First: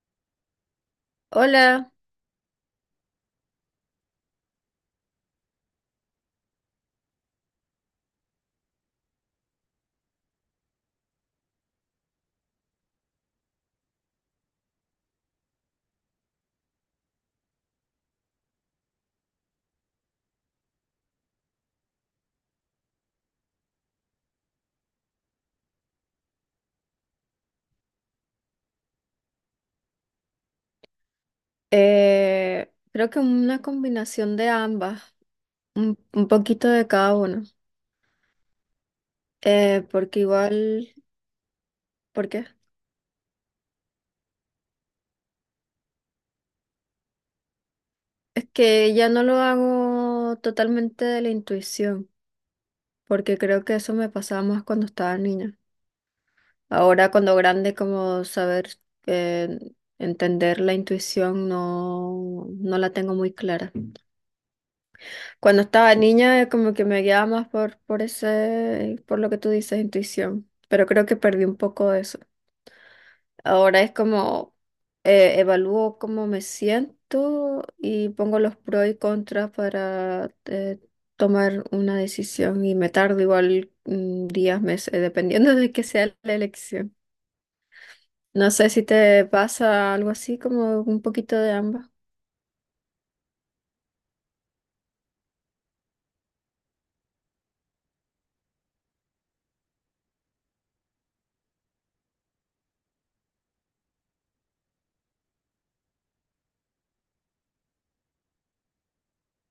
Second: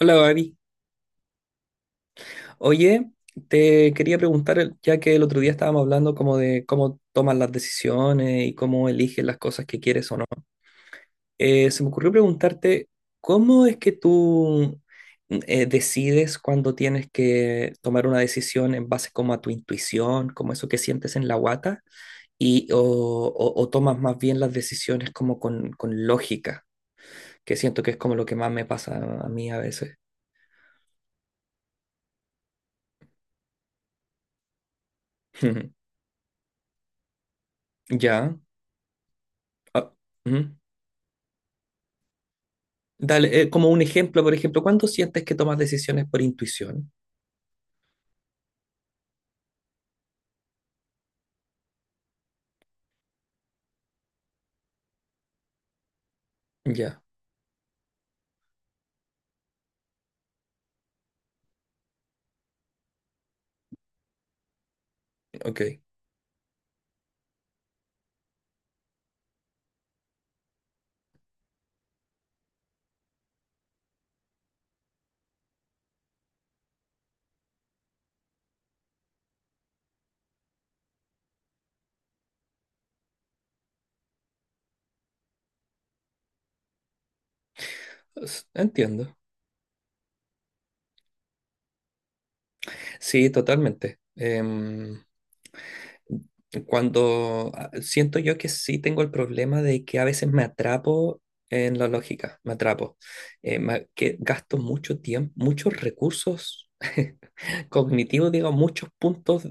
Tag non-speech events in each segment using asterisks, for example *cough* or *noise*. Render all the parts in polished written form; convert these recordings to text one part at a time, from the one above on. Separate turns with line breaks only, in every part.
Hola, Gaby.
Hola.
Oye, te quería preguntar, ya que el otro día estábamos hablando como de cómo tomas las decisiones y cómo eliges las cosas que quieres o no, se me ocurrió preguntarte, ¿cómo es que tú decides cuando tienes que tomar una decisión en base como a tu intuición, como eso que sientes en la guata, y, o tomas más bien las decisiones como con lógica, que siento que es como lo que más me pasa a mí a veces?
Creo que una combinación de ambas,
*laughs*
un poquito de cada uno.
Ya. Ah,
Porque
ujú.
igual, ¿por qué?
Dale, como un ejemplo, por ejemplo, ¿cuándo sientes que tomas decisiones por intuición?
Es que ya no lo hago totalmente de la intuición, porque creo que eso me pasaba más cuando estaba niña.
Ya,
Ahora cuando grande, como saber eh, entender la intuición no la tengo muy clara.
ok.
Cuando estaba niña, como que me guiaba más por ese, por lo que tú dices, intuición. Pero creo que perdí un poco de eso. Ahora es como evalúo cómo me siento y pongo los pros y contras para tomar una decisión y me tardo igual días, meses, dependiendo de que sea la elección. No sé si
Entiendo.
te pasa algo así, como un poquito de ambas.
Sí, totalmente. Cuando siento yo que sí tengo el problema de que a veces me atrapo en la lógica, me atrapo. Que gasto mucho tiempo, muchos recursos *laughs* cognitivos, digo, muchos puntos,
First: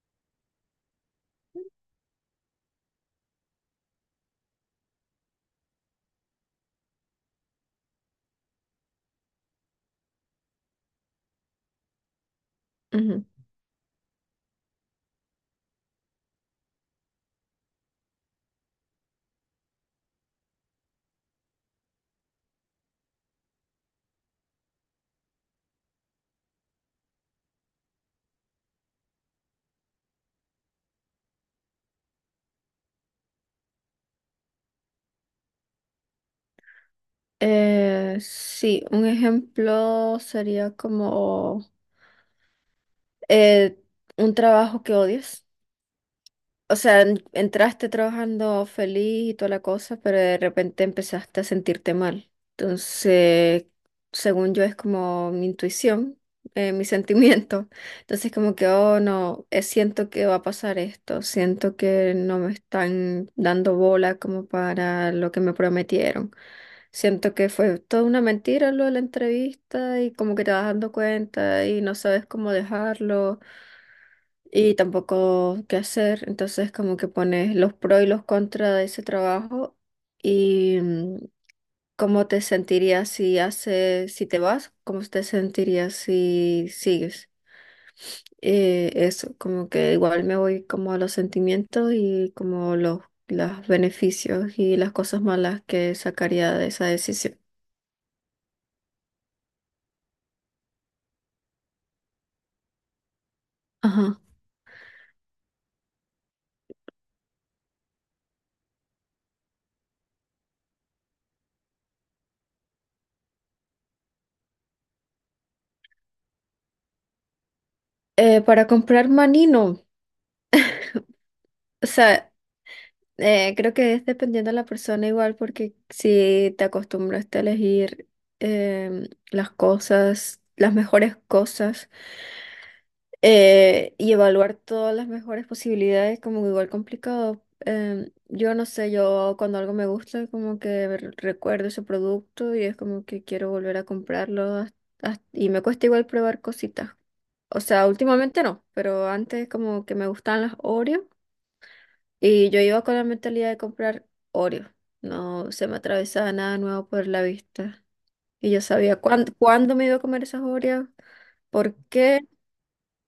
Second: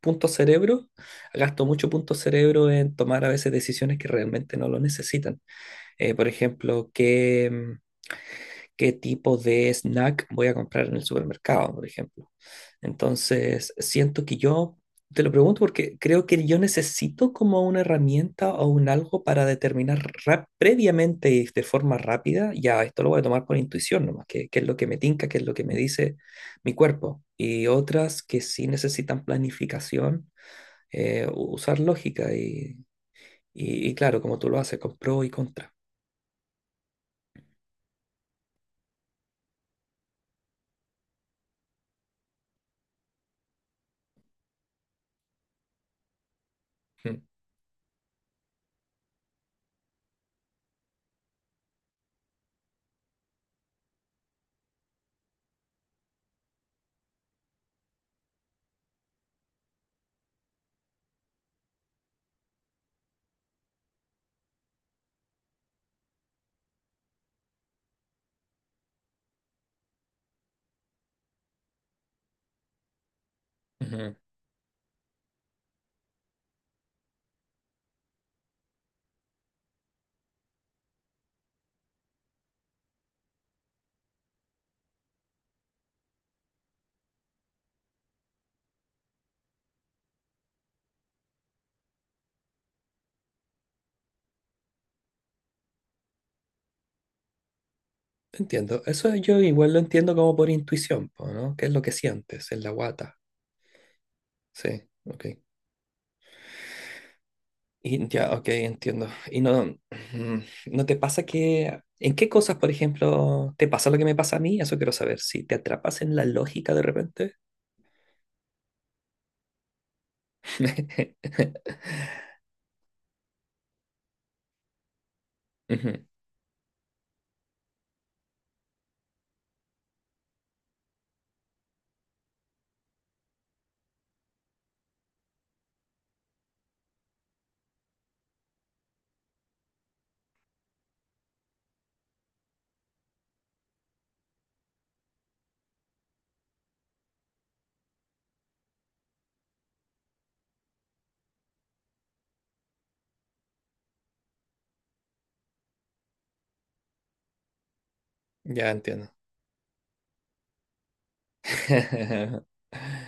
puntos cerebro. Gasto mucho punto cerebro en tomar a veces decisiones que realmente no lo necesitan. Por ejemplo, qué tipo de snack voy a comprar en el supermercado, por ejemplo. Entonces, siento que yo, te lo pregunto porque creo que yo necesito como una herramienta o un algo para determinar previamente y de forma rápida, ya esto lo voy a tomar por intuición nomás. Que qué es lo que me tinca, qué es lo que me dice mi cuerpo. Y otras que sí necesitan planificación, usar lógica y, y claro, como tú lo haces, con pro y contra.
Sí, un ejemplo sería como eh, un trabajo que odias. O sea,
Mm.
entraste trabajando feliz y toda la cosa, pero de repente empezaste a sentirte mal. Entonces, según yo, es como mi intuición, mi *laughs* sentimiento. Entonces, como que, oh, no, siento que va a pasar esto, siento que no me están dando bola como para lo que me prometieron. Siento que fue toda una mentira lo de la entrevista y como que te vas dando cuenta y no sabes cómo dejarlo
Ujú.
y tampoco qué hacer. Entonces como que pones los pros y los contras de ese trabajo y cómo te sentirías si haces, si te vas, cómo te sentirías si sigues. Eso, como que igual me voy como a los sentimientos y como los beneficios y las cosas malas que sacaría de esa decisión.
Entiendo. Eso yo igual lo entiendo como por intuición, po, ¿no? ¿Qué es lo que sientes en la guata?
Ajá.
Sí, ok. Y ya, ok, entiendo. Y no, ¿no te pasa que... ¿En qué cosas, por ejemplo, te pasa lo que me pasa a mí? Eso quiero saber. Si te atrapas en la lógica de repente.
Para comprar manino,
*laughs*
o sea, eh, creo que es dependiendo de la persona igual, porque
Ujú.
si te acostumbras a elegir las cosas, las mejores cosas, y evaluar todas las mejores posibilidades, como igual complicado. Em, yo no sé, yo cuando algo me gusta, como que recuerdo ese producto y es como que quiero volver a comprarlo y me cuesta igual probar cositas. O sea, últimamente no, pero antes como que me gustaban las Oreo. Y yo iba con la mentalidad de comprar Oreo. No se me atravesaba nada nuevo por la vista. Y yo
Ya
sabía
entiendo.
cuándo me iba a comer esas Oreos, por qué
*laughs*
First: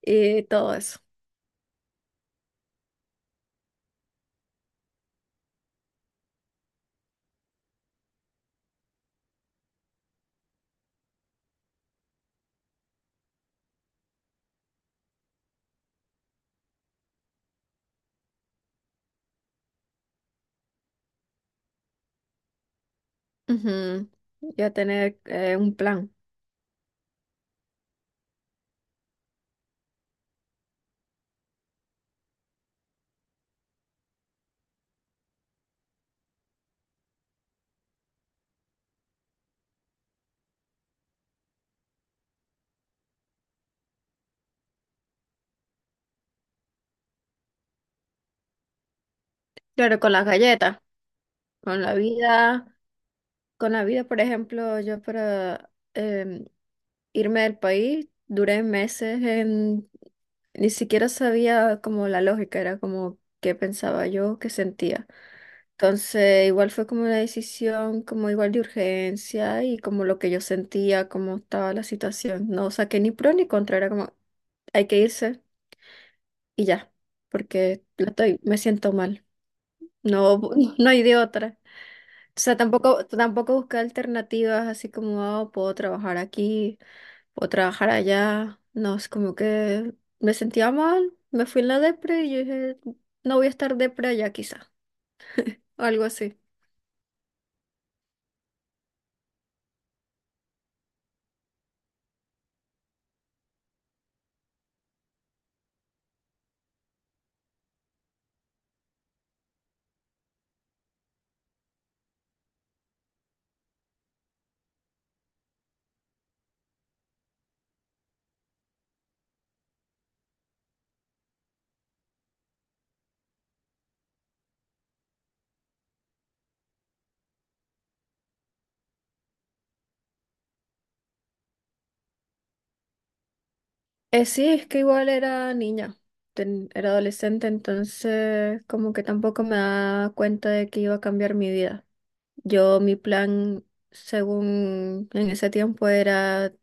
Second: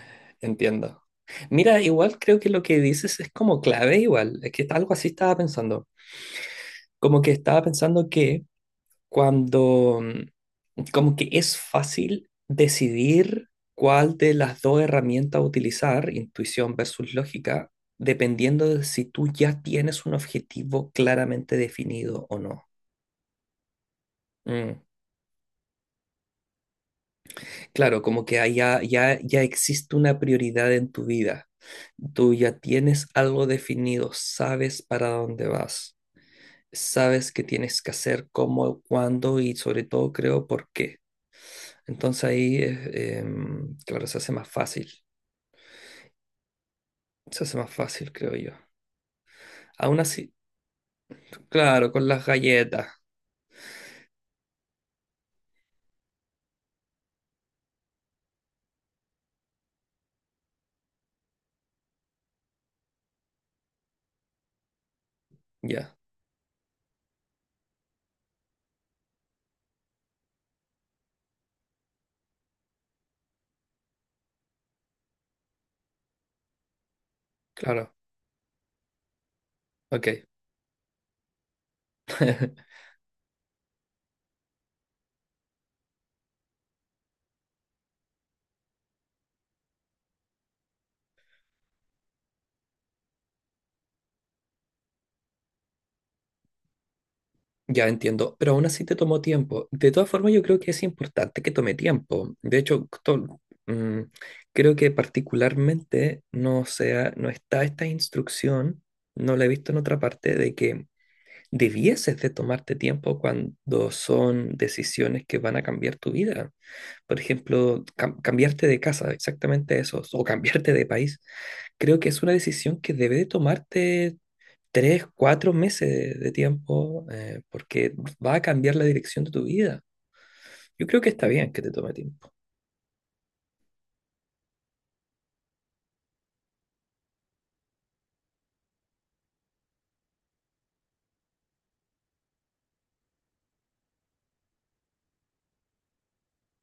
y todo eso.
Entiendo. Mira, igual creo que lo que dices es como clave, igual. Es que algo así estaba pensando. Como que estaba pensando que cuando como que es fácil decidir cuál de las dos herramientas utilizar, intuición versus lógica, dependiendo de si tú ya tienes un objetivo claramente definido o no.
Ujú. Iba
Mm.
tener un plan.
Claro, como que ahí ya existe una prioridad en tu vida. Tú ya tienes algo definido, sabes para dónde vas, sabes qué tienes que hacer, cómo, cuándo y sobre todo creo por qué. Entonces ahí, claro, se hace más fácil. Se hace más fácil, creo yo.
Claro,
Aún
con las
así,
galletas, con
claro,
la
con las
vida.
galletas.
Con la vida, por ejemplo, yo para irme del país duré meses en... Ni siquiera sabía como la lógica, era como qué pensaba yo, qué sentía.
Ya,
Entonces, igual fue como una decisión, como igual de urgencia y como lo que yo sentía, cómo estaba la situación. No saqué ni pro ni contra, era como hay que irse y ya, porque
claro.
la estoy, me siento mal.
Ok.
No, *laughs* no hay de otra. O sea,
*laughs*
tampoco busqué alternativas así como, "Ah, puedo trabajar aquí. O trabajar allá." No, es como que me sentía mal, me fui en la depre y yo dije, no voy a estar depre allá quizá, algo así.
Ya entiendo. Pero aún así te tomó tiempo. De todas formas, yo creo que es importante que tome tiempo. De hecho, to- mm, creo que particularmente no sea, no está esta instrucción, no la he visto en otra parte, de que debieses de tomarte tiempo cuando son decisiones que van a cambiar tu vida. Por ejemplo, cambiarte de casa, exactamente eso, o cambiarte de país, creo que es una decisión que debe de tomarte tres, cuatro meses de tiempo, porque va a cambiar la dirección de tu vida. Yo creo que está bien que te tome tiempo.
Sí, es que igual era niña, era adolescente, entonces como que tampoco me daba cuenta de que iba a cambiar mi vida. Yo, mi plan, según en ese tiempo, era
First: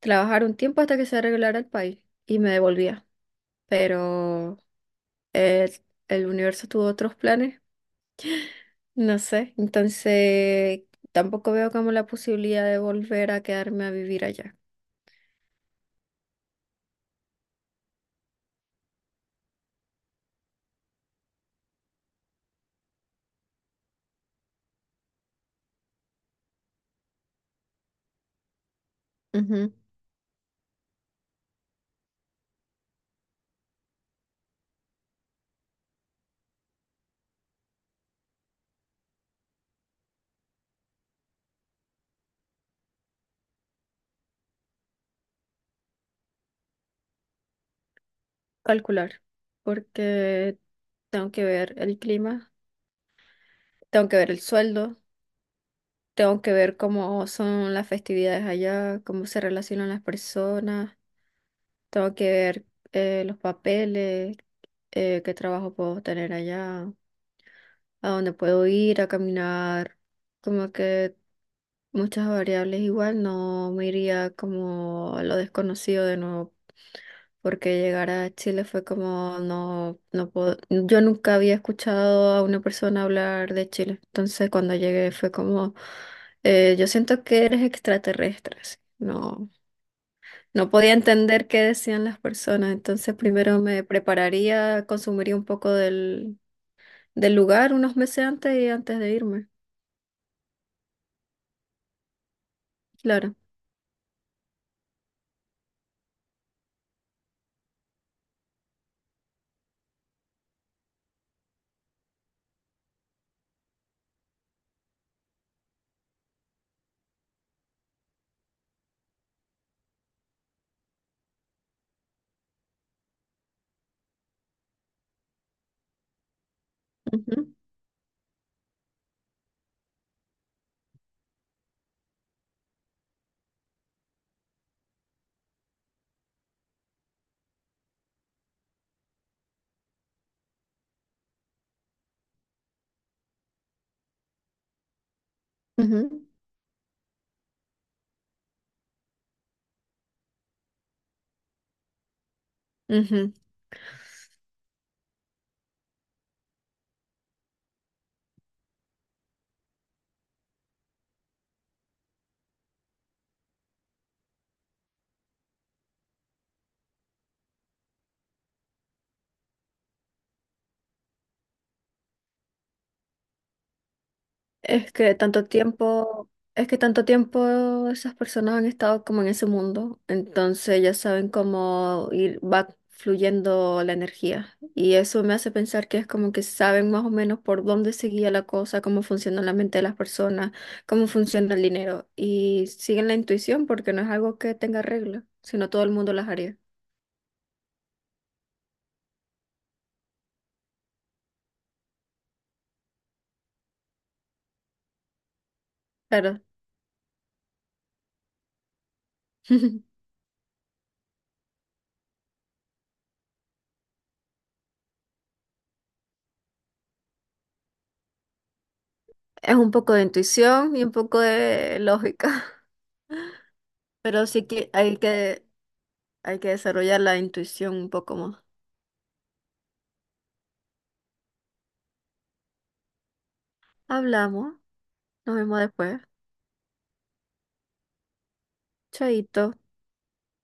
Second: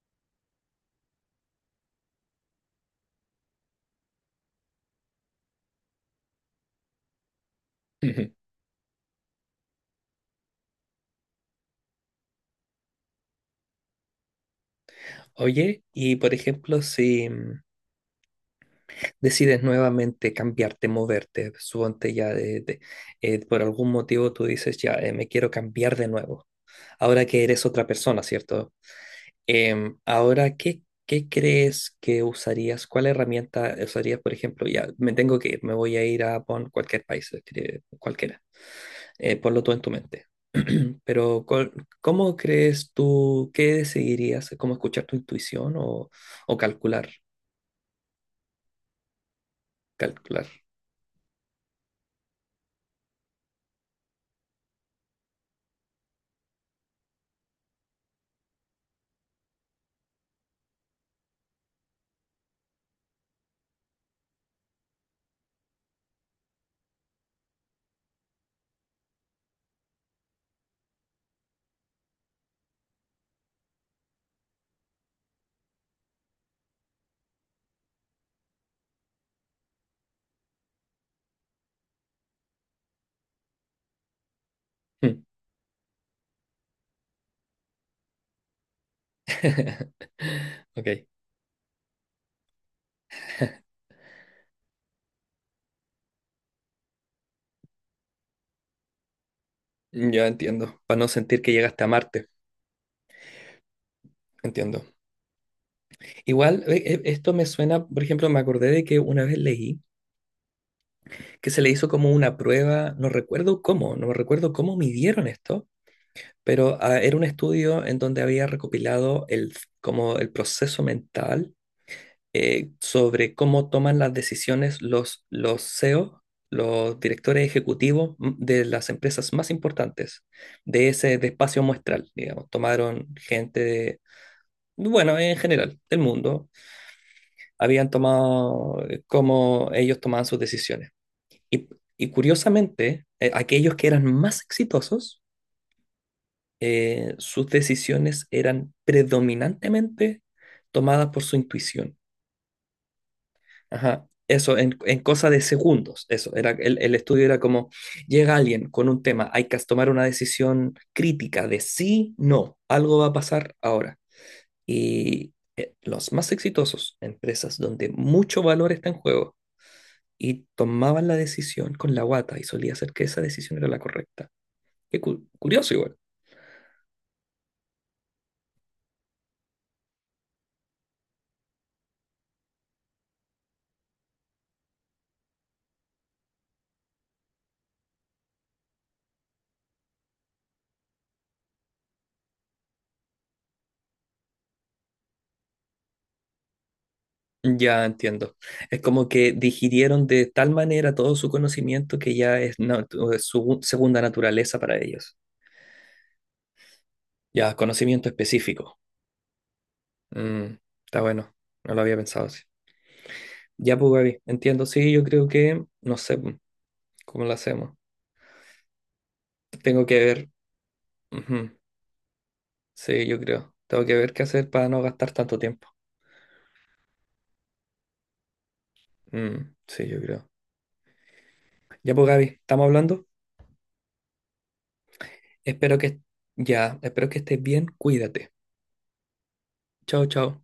trabajar un tiempo hasta que se arreglara el país y me devolvía, pero eh, el universo tuvo otros planes.
Ujú.
No sé, entonces tampoco veo como la posibilidad de volver a quedarme a vivir allá.
Oye, y por ejemplo, si decides nuevamente cambiarte, moverte, suponte ya por algún motivo tú dices, ya me quiero cambiar de nuevo, ahora que eres otra persona, ¿cierto?
Ujú.
Ahora, ¿qué, qué crees que usarías? ¿Cuál herramienta usarías, por ejemplo? Ya, me tengo que ir, me voy a ir a pon cualquier país, escribe, cualquiera. Ponlo tú en tu mente. *clears throat* Pero, ¿cómo crees tú, qué decidirías? ¿Cómo escuchar tu intuición o calcular?
Calcular,
Calcular.
porque tengo que ver el clima, tengo que ver el sueldo, tengo que ver cómo son las festividades allá, cómo se relacionan las personas, tengo que ver los papeles, qué trabajo puedo tener allá, a dónde puedo ir a caminar, como que muchas variables igual, no me iría como a lo desconocido de nuevo, porque llegar a Chile fue como, no puedo, yo nunca había escuchado a una persona hablar de Chile, entonces cuando llegué
Mm.
fue como, yo siento que eres extraterrestre, así, no,
*laughs*
no
Ok,
podía entender qué decían las personas, entonces primero me prepararía, consumiría un poco del lugar unos meses antes y antes de irme,
yo entiendo, para no sentir que llegaste a Marte,
claro.
entiendo. Igual, esto me suena, por ejemplo, me acordé de que una vez leí que se le hizo como una prueba, no recuerdo cómo, no recuerdo cómo midieron esto, pero era un estudio en donde había recopilado el, como el proceso mental sobre cómo toman las decisiones los CEO, los directores
Ujú,
ejecutivos de las empresas más importantes de ese de espacio muestral, digamos. Bueno, en general, del mundo, habían tomado cómo ellos tomaban sus decisiones. Y, y curiosamente, aquellos que eran más exitosos,
ujú,
sus decisiones eran predominantemente tomadas por su intuición.
ujú.
Ajá. Eso, en cosa de segundos, eso, era, el estudio era como, llega alguien con un tema, hay que tomar una decisión crítica de sí, no, algo va a pasar ahora. Y los más exitosos, empresas donde mucho valor está en juego, y tomaban la decisión con la guata y solía ser que esa decisión era la correcta.
Es que tanto
Curioso igual.
tiempo, es que tanto tiempo esas personas han estado como en ese mundo, entonces ya saben cómo ir, va fluyendo la energía. Y eso me hace pensar que es como que saben más o menos por dónde seguía la cosa, cómo funciona la mente de las personas, cómo funciona el dinero. Y siguen la intuición porque no es algo que tenga reglas, sino todo el mundo las haría.
Ya entiendo. Es como que digirieron de tal manera todo su conocimiento que ya es, es su segunda naturaleza para ellos.
Claro.
Ya, conocimiento específico.
*laughs*
Mm, está bueno. No lo había pensado así. Ya, pues, Gaby, entiendo. Sí, yo creo que, no sé cómo lo hacemos.
Es un
Tengo
poco
que
de
ver.
intuición y un poco
Ujú.
de lógica.
Sí, yo creo. Tengo que
*laughs*
ver qué
Pero sí
hacer para
que
no
hay
gastar tanto
que...
tiempo.
Hay que desarrollar la intuición un poco más.
Mm, sí, yo creo. Ya, pues, Gaby, ¿estamos hablando?
Hablamos, nos vemos
Espero que,
después.
ya, espero que estés bien. Cuídate.
Chaito.
Chao, chao.